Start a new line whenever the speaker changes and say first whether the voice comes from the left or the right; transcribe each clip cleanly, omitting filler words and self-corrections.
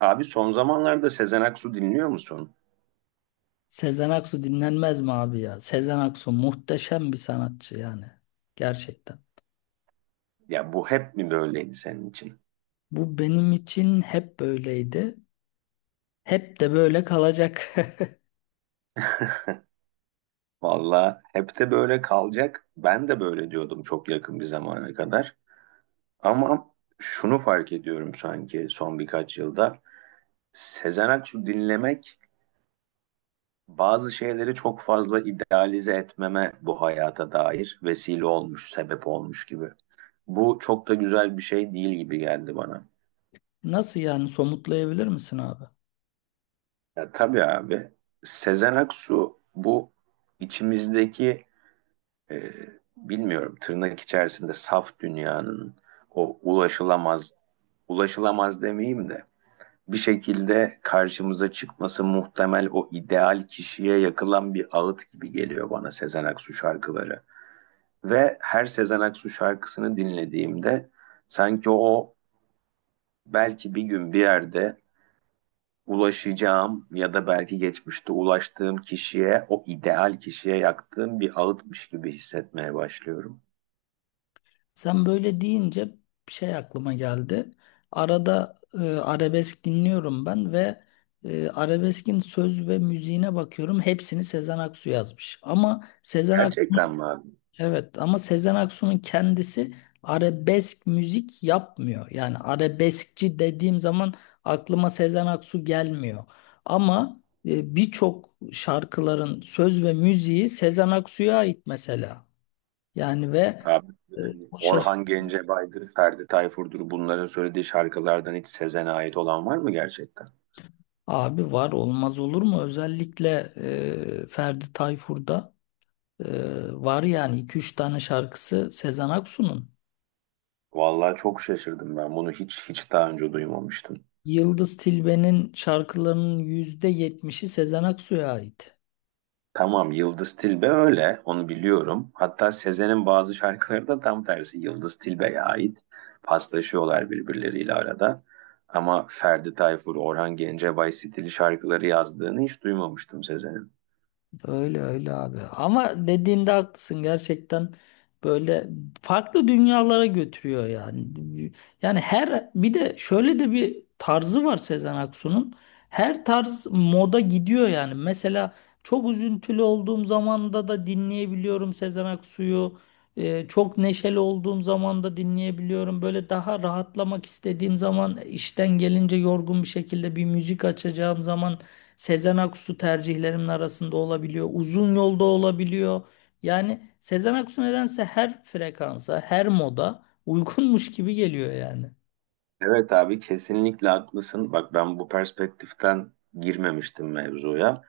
right: Abi son zamanlarda Sezen Aksu dinliyor musun?
left: Sezen Aksu dinlenmez mi abi ya? Sezen Aksu muhteşem bir sanatçı yani. Gerçekten.
right: Ya bu hep mi böyleydi senin için?
left: Bu benim için hep böyleydi. Hep de böyle kalacak.
right: Valla hep de böyle kalacak. Ben de böyle diyordum çok yakın bir zamana kadar. Ama şunu fark ediyorum sanki son birkaç yılda. Sezen Aksu dinlemek bazı şeyleri çok fazla idealize etmeme bu hayata dair vesile olmuş, sebep olmuş gibi. Bu çok da güzel bir şey değil gibi geldi bana.
left: Nasıl yani, somutlayabilir misin abi?
right: Ya tabii abi. Sezen Aksu bu içimizdeki e, bilmiyorum tırnak içerisinde saf dünyanın o ulaşılamaz ulaşılamaz demeyeyim de bir şekilde karşımıza çıkması muhtemel o ideal kişiye yakılan bir ağıt gibi geliyor bana Sezen Aksu şarkıları. Ve her Sezen Aksu şarkısını dinlediğimde sanki o belki bir gün bir yerde ulaşacağım ya da belki geçmişte ulaştığım kişiye, o ideal kişiye yaktığım bir ağıtmış gibi hissetmeye başlıyorum.
left: Sen böyle deyince bir şey aklıma geldi. Arada arabesk dinliyorum ben ve arabeskin söz ve müziğine bakıyorum. Hepsini Sezen Aksu yazmış. Ama Sezen Aksu.
right: Gerçekten mi abi?
left: Evet, ama Sezen Aksu'nun kendisi arabesk müzik yapmıyor. Yani arabeskçi dediğim zaman aklıma Sezen Aksu gelmiyor. Ama birçok şarkıların söz ve müziği Sezen Aksu'ya ait mesela. Yani ve
right: Abi
left: e,
right: yani
left: o şaş-
right: Orhan Gencebay'dır, Ferdi Tayfur'dur bunların söylediği şarkılardan hiç Sezen'e ait olan var mı gerçekten?
left: abi var olmaz olur mu? Özellikle Ferdi Tayfur'da var yani iki üç tane şarkısı Sezen Aksu'nun.
right: Vallahi çok şaşırdım ben. Bunu hiç daha önce duymamıştım.
left: Yıldız Tilbe'nin şarkılarının %70'i Sezen Aksu'ya ait.
right: Tamam Yıldız Tilbe öyle onu biliyorum. Hatta Sezen'in bazı şarkıları da tam tersi Yıldız Tilbe'ye ait. Paslaşıyorlar birbirleriyle arada. Ama Ferdi Tayfur, Orhan Gencebay stili şarkıları yazdığını hiç duymamıştım Sezen'in.
left: Öyle öyle abi. Ama dediğinde haklısın gerçekten, böyle farklı dünyalara götürüyor yani. Yani her, bir de şöyle de bir tarzı var Sezen Aksu'nun. Her tarz moda gidiyor yani. Mesela çok üzüntülü olduğum zamanda da dinleyebiliyorum Sezen Aksu'yu. Çok neşeli olduğum zaman da dinleyebiliyorum. Böyle daha rahatlamak istediğim zaman, işten gelince yorgun bir şekilde bir müzik açacağım zaman Sezen Aksu tercihlerimin arasında olabiliyor. Uzun yolda olabiliyor. Yani Sezen Aksu nedense her frekansa, her moda uygunmuş gibi geliyor yani.
right: Evet abi kesinlikle haklısın. Bak ben bu perspektiften girmemiştim mevzuya.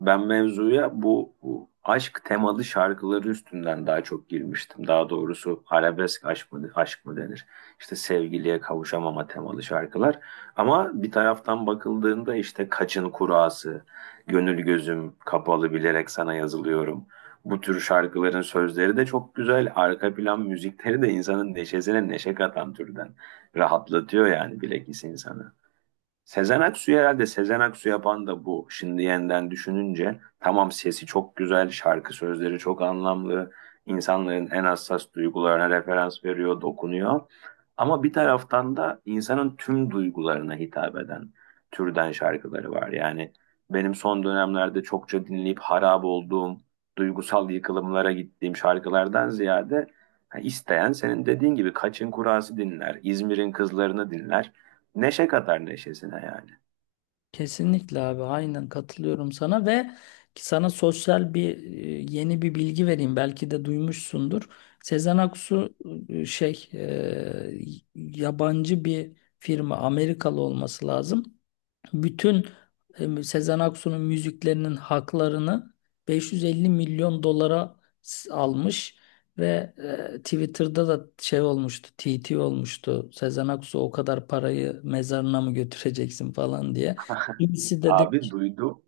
right: Ben mevzuya bu aşk temalı şarkıları üstünden daha çok girmiştim. Daha doğrusu arabesk aşk mı, aşk mı denir? İşte sevgiliye kavuşamama temalı şarkılar. Ama bir taraftan bakıldığında işte Kaçın Kurası, Gönül Gözüm Kapalı Bilerek Sana Yazılıyorum. Bu tür şarkıların sözleri de çok güzel. Arka plan müzikleri de insanın neşesine neşe katan türden rahatlatıyor yani bilekis insanı. Sezen Aksu herhalde Sezen Aksu yapan da bu. Şimdi yeniden düşününce tamam sesi çok güzel, şarkı sözleri çok anlamlı, insanların en hassas duygularına referans veriyor, dokunuyor. Ama bir taraftan da insanın tüm duygularına hitap eden türden şarkıları var. Yani benim son dönemlerde çokça dinleyip harap olduğum, duygusal yıkılımlara gittiğim şarkılardan ziyade ha, isteyen senin dediğin gibi Kaçın Kurası dinler, İzmir'in Kızlarını dinler. Neşe kadar neşesine yani.
left: Kesinlikle abi, aynen katılıyorum sana ve sana sosyal bir, yeni bir bilgi vereyim, belki de duymuşsundur. Sezen Aksu e, şey e, yabancı bir firma, Amerikalı olması lazım. Bütün Sezen Aksu'nun müziklerinin haklarını 550 milyon dolara almış ve Twitter'da da şey olmuştu, TT olmuştu. Sezen Aksu o kadar parayı mezarına mı götüreceksin falan diye. Kimisi dedi.
right: Abi duydum.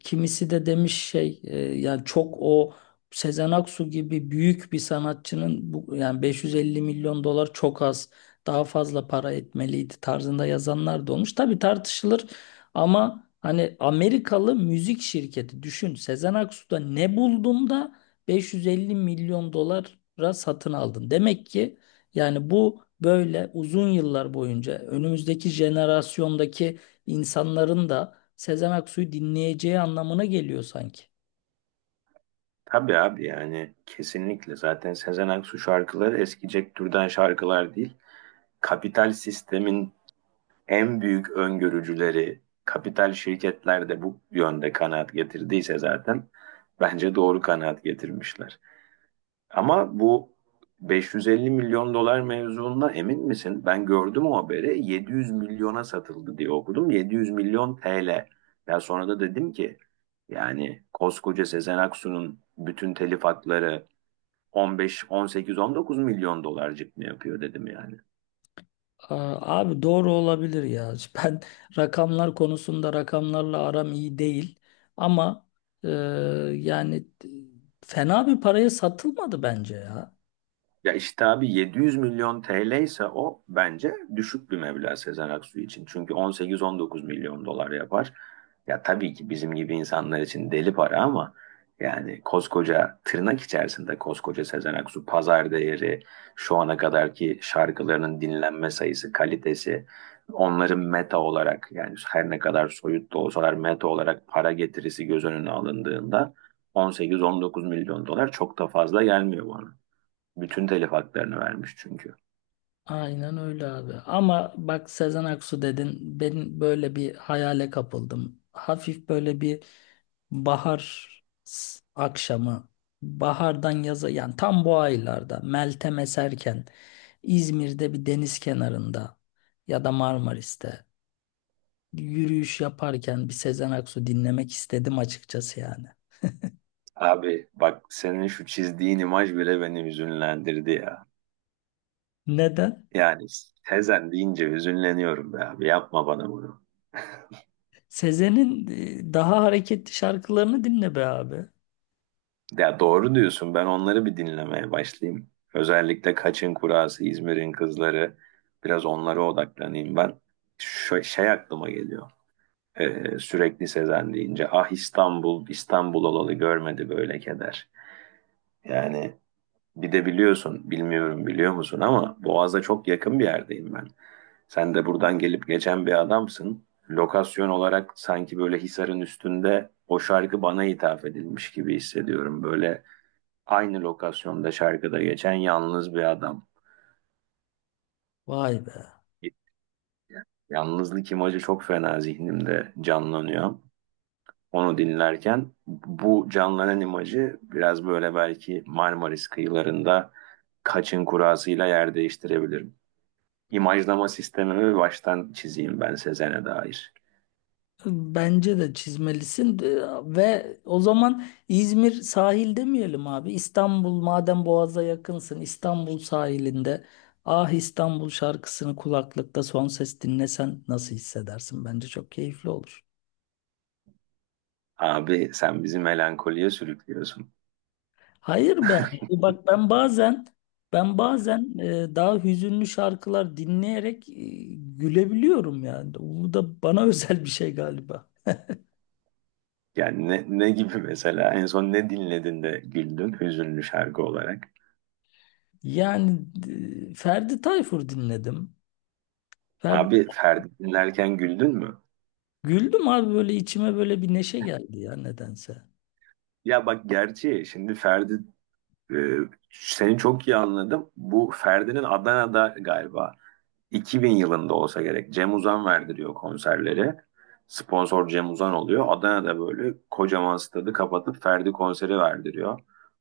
left: Kimisi de demiş yani çok o Sezen Aksu gibi büyük bir sanatçının bu yani 550 milyon dolar çok az, daha fazla para etmeliydi tarzında yazanlar da olmuş. Tabii tartışılır ama hani Amerikalı müzik şirketi, düşün Sezen Aksu'da ne buldun da 550 milyon dolara satın aldın. Demek ki yani bu böyle uzun yıllar boyunca önümüzdeki jenerasyondaki insanların da Sezen Aksu'yu dinleyeceği anlamına geliyor sanki.
right: Tabii abi yani kesinlikle zaten Sezen Aksu şarkıları eskicek türden şarkılar değil. Kapital sistemin en büyük öngörücüleri, kapital şirketler de bu yönde kanaat getirdiyse zaten bence doğru kanaat getirmişler. Ama bu 550 milyon dolar mevzuundan emin misin? Ben gördüm o haberi. 700 milyona satıldı diye okudum. 700 milyon TL. Ya sonra da dedim ki yani koskoca Sezen Aksu'nun bütün telif hakları 15, 18, 19 milyon dolarcık mı yapıyor dedim yani.
left: Aa, abi doğru olabilir ya. Ben rakamlar konusunda, rakamlarla aram iyi değil. Ama e, yani fena bir paraya satılmadı bence ya.
right: Ya işte abi 700 milyon TL ise o bence düşük bir meblağ Sezen Aksu için. Çünkü 18-19 milyon dolar yapar. Ya tabii ki bizim gibi insanlar için deli para ama yani koskoca tırnak içerisinde koskoca Sezen Aksu pazar değeri, şu ana kadarki şarkılarının dinlenme sayısı, kalitesi, onların meta olarak yani her ne kadar soyut da olsalar meta olarak para getirisi göz önüne alındığında 18-19 milyon dolar çok da fazla gelmiyor bana. Bütün telif haklarını vermiş çünkü.
left: Aynen öyle abi. Ama bak, Sezen Aksu dedin, ben böyle bir hayale kapıldım. Hafif böyle bir bahar akşamı, bahardan yaza yani tam bu aylarda, Meltem eserken İzmir'de bir deniz kenarında ya da Marmaris'te yürüyüş yaparken bir Sezen Aksu dinlemek istedim açıkçası yani.
right: Abi bak senin şu çizdiğin imaj bile beni hüzünlendirdi ya.
left: Neden?
right: Yani Sezen deyince hüzünleniyorum be abi yapma bana bunu.
left: Sezen'in daha hareketli şarkılarını dinle be abi.
right: Ya doğru diyorsun ben onları bir dinlemeye başlayayım. Özellikle Kaçın Kurası, İzmir'in Kızları biraz onlara odaklanayım ben. Şey aklıma geliyor. Sürekli Sezen deyince ah İstanbul, İstanbul olalı görmedi böyle keder. Yani bir de biliyorsun, bilmiyorum biliyor musun ama Boğaz'a çok yakın bir yerdeyim ben. Sen de buradan gelip geçen bir adamsın. Lokasyon olarak sanki böyle Hisar'ın üstünde o şarkı bana hitap edilmiş gibi hissediyorum. Böyle aynı lokasyonda şarkıda geçen yalnız bir adam.
left: Vay be.
right: Yalnızlık imajı çok fena zihnimde canlanıyor. Onu dinlerken bu canlanan imajı biraz böyle belki Marmaris kıyılarında kaçın kurasıyla yer değiştirebilir. İmajlama sistemimi baştan çizeyim ben Sezen'e dair.
left: Bence de çizmelisin. Ve o zaman İzmir sahil demeyelim abi. İstanbul, madem Boğaz'a yakınsın, İstanbul sahilinde Ah İstanbul şarkısını kulaklıkta son ses dinlesen nasıl hissedersin? Bence çok keyifli olur.
right: Abi sen bizi melankoliye sürüklüyorsun.
left: Hayır be abi. Bak, ben bazen, ben bazen daha hüzünlü şarkılar dinleyerek gülebiliyorum yani. Bu da bana özel bir şey galiba.
right: Yani ne gibi mesela en son ne dinledin de güldün hüzünlü şarkı olarak?
left: Yani Ferdi Tayfur dinledim. Ferdi.
right: Abi Ferdi dinlerken güldün mü?
left: Güldüm abi, böyle içime böyle bir neşe geldi ya nedense.
right: Ya bak gerçi şimdi e, seni çok iyi anladım. Bu Ferdi'nin Adana'da galiba 2000 yılında olsa gerek. Cem Uzan verdiriyor konserleri. Sponsor Cem Uzan oluyor. Adana'da böyle kocaman stadı kapatıp Ferdi konseri verdiriyor.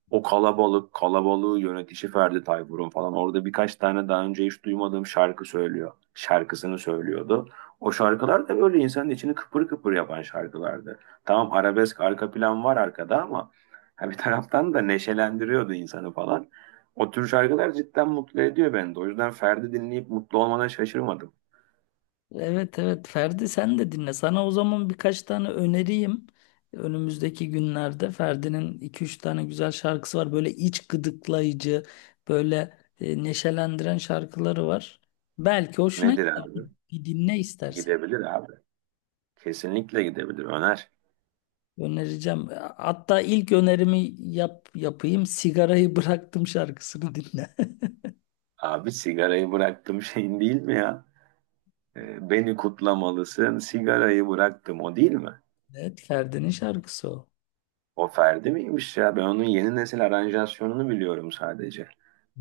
right: O kalabalık, kalabalığı yönetişi Ferdi Tayfur'un falan. Orada birkaç tane daha önce hiç duymadığım şarkı söylüyor. Şarkısını söylüyordu. O şarkılar da böyle insanın içini kıpır kıpır yapan şarkılardı. Tamam arabesk arka plan var arkada ama ha bir taraftan da neşelendiriyordu insanı falan. O tür şarkılar cidden mutlu ediyor beni de. O yüzden Ferdi dinleyip mutlu olmana şaşırmadım.
left: Evet evet, Ferdi sen de dinle. Sana o zaman birkaç tane öneriyim. Önümüzdeki günlerde Ferdi'nin iki üç tane güzel şarkısı var. Böyle iç gıdıklayıcı, böyle neşelendiren şarkıları var. Belki hoşuna
right: Nedir
left: gider.
right: abi?
left: Bir dinle istersen.
right: Gidebilir abi. Kesinlikle gidebilir. Öner.
left: Önereceğim. Hatta ilk önerimi yapayım. Sigarayı bıraktım şarkısını dinle.
right: Abi sigarayı bıraktım şeyin değil mi ya? Beni kutlamalısın. Sigarayı bıraktım o değil mi?
left: Evet, Ferdi'nin şarkısı o.
right: O Ferdi miymiş ya? Ben onun yeni nesil aranjasyonunu biliyorum sadece.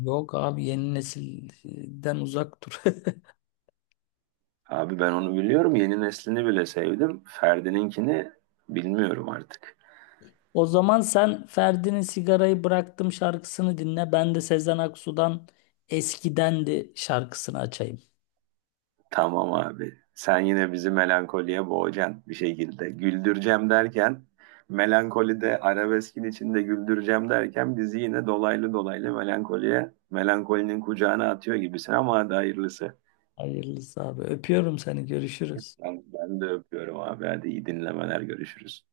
left: Yok abi, yeni nesilden uzak dur.
right: Abi ben onu biliyorum. Yeni neslini bile sevdim. Ferdi'ninkini bilmiyorum artık.
left: O zaman sen Ferdi'nin sigarayı bıraktım şarkısını dinle. Ben de Sezen Aksu'dan Eskidendi şarkısını açayım.
right: Tamam abi. Sen yine bizi melankoliye boğacaksın bir şekilde. Güldüreceğim derken melankolide arabeskin içinde güldüreceğim derken bizi yine dolaylı dolaylı melankoliye melankolinin kucağına atıyor gibisin ama hadi hayırlısı.
left: Hayırlısı abi. Öpüyorum seni. Görüşürüz.
right: Ben de öpüyorum abi. Hadi iyi dinlemeler görüşürüz.